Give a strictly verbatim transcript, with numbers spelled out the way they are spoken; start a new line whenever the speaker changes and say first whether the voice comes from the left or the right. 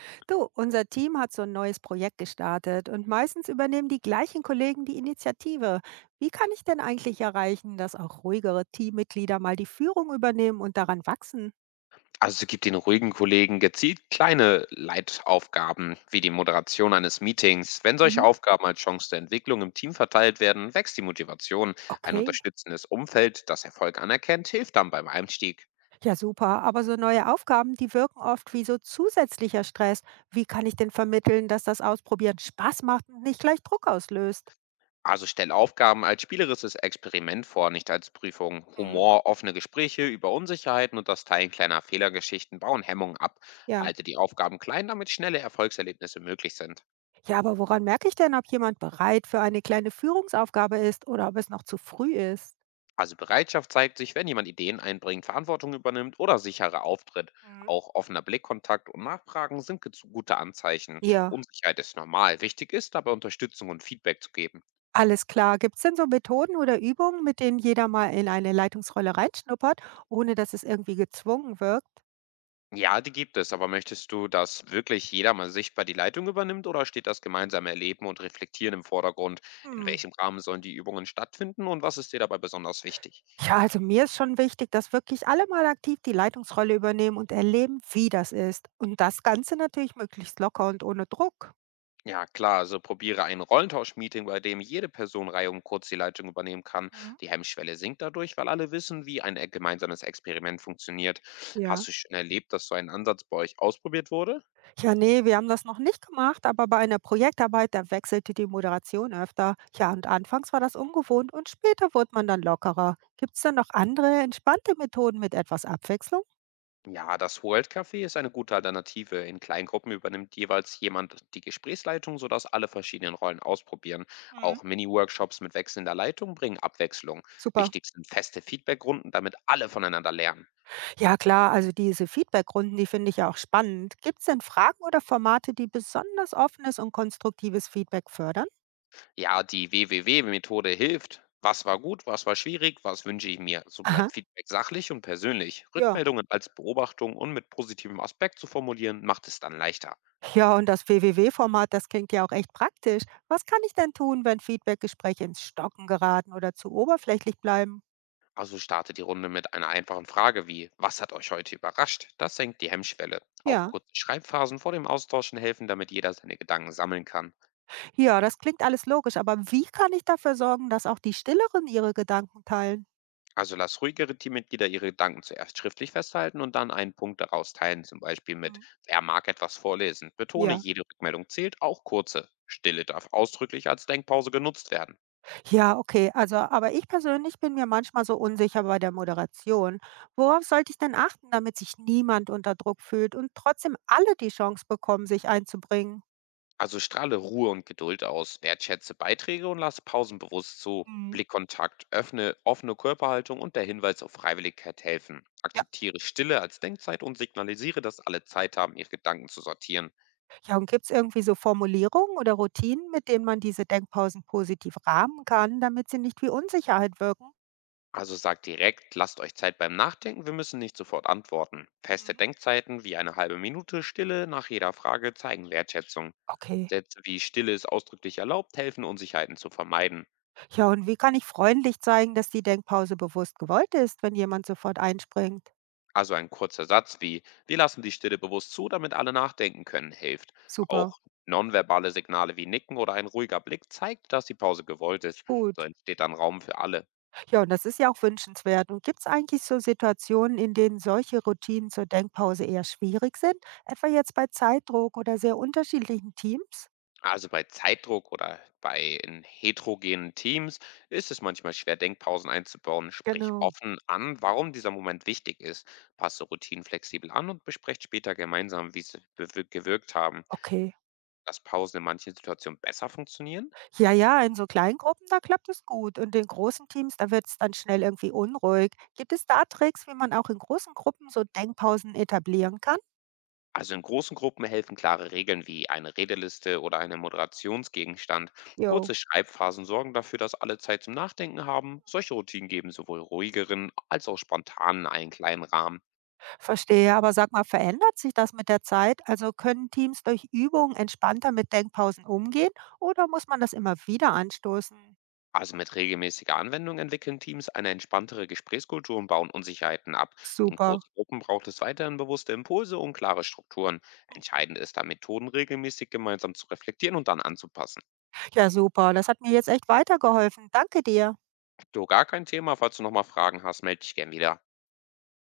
right: Du, unser Team hat so ein neues Projekt gestartet und meistens übernehmen die gleichen Kollegen die Initiative. Wie kann ich denn eigentlich erreichen, dass auch ruhigere Teammitglieder mal die Führung übernehmen und daran wachsen?
left: Also sie gibt den ruhigen Kollegen gezielt kleine Leitaufgaben, wie die Moderation eines Meetings. Wenn solche
right: Mhm.
left: Aufgaben als Chance der Entwicklung im Team verteilt werden, wächst die Motivation. Ein
right: Okay,
left: unterstützendes Umfeld, das Erfolg anerkennt, hilft dann beim Einstieg.
right: ja super, aber so neue Aufgaben, die wirken oft wie so zusätzlicher Stress. Wie kann ich denn vermitteln, dass das Ausprobieren Spaß macht und nicht gleich Druck auslöst?
left: Also stell Aufgaben als spielerisches Experiment vor, nicht als Prüfung.
right: Mhm.
left: Humor, offene Gespräche über Unsicherheiten und das Teilen kleiner Fehlergeschichten bauen Hemmungen ab.
right: Ja.
left: Halte die Aufgaben klein, damit schnelle Erfolgserlebnisse möglich sind.
right: Ja, aber woran merke ich denn, ob jemand bereit für eine kleine Führungsaufgabe ist oder ob es noch zu früh ist?
left: Also Bereitschaft zeigt sich, wenn jemand Ideen einbringt, Verantwortung übernimmt oder sicherer auftritt.
right: Mhm.
left: Auch offener Blickkontakt und Nachfragen sind gez- gute Anzeichen.
right: Ja.
left: Unsicherheit ist normal. Wichtig ist dabei Unterstützung und Feedback zu geben.
right: Alles klar. Gibt es denn so Methoden oder Übungen, mit denen jeder mal in eine Leitungsrolle reinschnuppert, ohne dass es irgendwie gezwungen wirkt?
left: Ja, die gibt es, aber möchtest du, dass wirklich jeder mal sichtbar die Leitung übernimmt oder steht das gemeinsame Erleben und Reflektieren im Vordergrund? In
right: Hm.
left: welchem Rahmen sollen die Übungen stattfinden und was ist dir dabei besonders wichtig?
right: Ja, also mir ist schon wichtig, dass wirklich alle mal aktiv die Leitungsrolle übernehmen und erleben, wie das ist. Und das Ganze natürlich möglichst locker und ohne Druck.
left: Ja, klar, also probiere ein Rollentausch-Meeting, bei dem jede Person reihum kurz die Leitung übernehmen kann.
right: Mhm.
left: Die Hemmschwelle sinkt dadurch, weil alle wissen, wie ein äh, gemeinsames Experiment funktioniert.
right: Ja.
left: Hast du schon erlebt, dass so ein Ansatz bei euch ausprobiert wurde?
right: Ja, nee, wir haben das noch nicht gemacht, aber bei einer Projektarbeit, da wechselte die Moderation öfter. Ja, und anfangs war das ungewohnt und später wurde man dann lockerer. Gibt es denn noch andere entspannte Methoden mit etwas Abwechslung?
left: Ja, das World Café ist eine gute Alternative. In Kleingruppen übernimmt jeweils jemand die Gesprächsleitung, sodass alle verschiedenen Rollen ausprobieren.
right: Mhm.
left: Auch Mini-Workshops mit wechselnder Leitung bringen Abwechslung.
right: Super.
left: Wichtig sind feste Feedbackrunden, damit alle voneinander lernen.
right: Ja klar, also diese Feedbackrunden, die finde ich ja auch spannend. Gibt es denn Fragen oder Formate, die besonders offenes und konstruktives Feedback fördern?
left: Ja, die We We We-Methode hilft. Was war gut, was war schwierig, was wünsche ich mir? So
right: Aha,
left: bleibt Feedback sachlich und persönlich.
right: ja.
left: Rückmeldungen als Beobachtung und mit positivem Aspekt zu formulieren, macht es dann leichter.
right: Ja, und das W W W-Format, das klingt ja auch echt praktisch. Was kann ich denn tun, wenn Feedbackgespräche ins Stocken geraten oder zu oberflächlich bleiben?
left: Also starte die Runde mit einer einfachen Frage wie, was hat euch heute überrascht? Das senkt die Hemmschwelle. Auch
right: Ja,
left: kurze Schreibphasen vor dem Austauschen helfen, damit jeder seine Gedanken sammeln kann.
right: ja, das klingt alles logisch, aber wie kann ich dafür sorgen, dass auch die Stilleren ihre Gedanken teilen?
left: Also lass ruhigere Teammitglieder ihre Gedanken zuerst schriftlich festhalten und dann einen Punkt daraus teilen, zum Beispiel mit:
right: Mhm.
left: Wer mag etwas vorlesen? Betone,
right: Ja.
left: jede Rückmeldung zählt, auch kurze. Stille darf ausdrücklich als Denkpause genutzt werden.
right: Ja, okay. Also, aber ich persönlich bin mir manchmal so unsicher bei der Moderation. Worauf sollte ich denn achten, damit sich niemand unter Druck fühlt und trotzdem alle die Chance bekommen, sich einzubringen?
left: Also strahle Ruhe und Geduld aus, wertschätze Beiträge und lass Pausen bewusst zu.
right: Mhm.
left: Blickkontakt, öffne offene Körperhaltung und der Hinweis auf Freiwilligkeit helfen.
right: Ja,
left: Akzeptiere Stille als Denkzeit und signalisiere, dass alle Zeit haben, ihre Gedanken zu sortieren.
right: ja und gibt es irgendwie so Formulierungen oder Routinen, mit denen man diese Denkpausen positiv rahmen kann, damit sie nicht wie Unsicherheit wirken?
left: Also sagt direkt, lasst euch Zeit beim Nachdenken, wir müssen nicht sofort antworten. Feste
right: Mhm.
left: Denkzeiten wie eine halbe Minute Stille nach jeder Frage zeigen Wertschätzung.
right: Okay.
left: Sätze wie Stille ist ausdrücklich erlaubt helfen, Unsicherheiten zu vermeiden.
right: Ja, und wie kann ich freundlich zeigen, dass die Denkpause bewusst gewollt ist, wenn jemand sofort einspringt?
left: Also ein kurzer Satz wie wir lassen die Stille bewusst zu, damit alle nachdenken können, hilft.
right: Super.
left: Auch nonverbale Signale wie Nicken oder ein ruhiger Blick zeigt, dass die Pause gewollt ist. So
right: Gut.
left: entsteht dann Raum für alle.
right: Ja, und das ist ja auch wünschenswert. Und gibt es eigentlich so Situationen, in denen solche Routinen zur Denkpause eher schwierig sind? Etwa jetzt bei Zeitdruck oder sehr unterschiedlichen Teams?
left: Also bei Zeitdruck oder bei in heterogenen Teams ist es manchmal schwer, Denkpausen einzubauen. Sprich
right: Genau.
left: offen an, warum dieser Moment wichtig ist. Passe Routinen flexibel an und besprecht später gemeinsam, wie sie bewir- gewirkt haben.
right: Okay.
left: Dass Pausen in manchen Situationen besser funktionieren?
right: Ja, ja, in so kleinen Gruppen, da klappt es gut. Und in großen Teams, da wird es dann schnell irgendwie unruhig. Gibt es da Tricks, wie man auch in großen Gruppen so Denkpausen etablieren kann?
left: Also in großen Gruppen helfen klare Regeln wie eine Redeliste oder eine Moderationsgegenstand.
right: Jo.
left: Kurze Schreibphasen sorgen dafür, dass alle Zeit zum Nachdenken haben. Solche Routinen geben sowohl ruhigeren als auch spontanen einen kleinen Rahmen.
right: Verstehe, aber sag mal, verändert sich das mit der Zeit? Also können Teams durch Übung entspannter mit Denkpausen umgehen oder muss man das immer wieder anstoßen?
left: Also mit regelmäßiger Anwendung entwickeln Teams eine entspanntere Gesprächskultur und bauen Unsicherheiten ab. In
right: Super.
left: großen Gruppen braucht es weiterhin bewusste Impulse und klare Strukturen. Entscheidend ist da Methoden regelmäßig gemeinsam zu reflektieren und dann anzupassen.
right: Ja, super. Das hat mir jetzt echt weitergeholfen. Danke dir.
left: Du, gar kein Thema, falls du nochmal Fragen hast, melde dich gern wieder.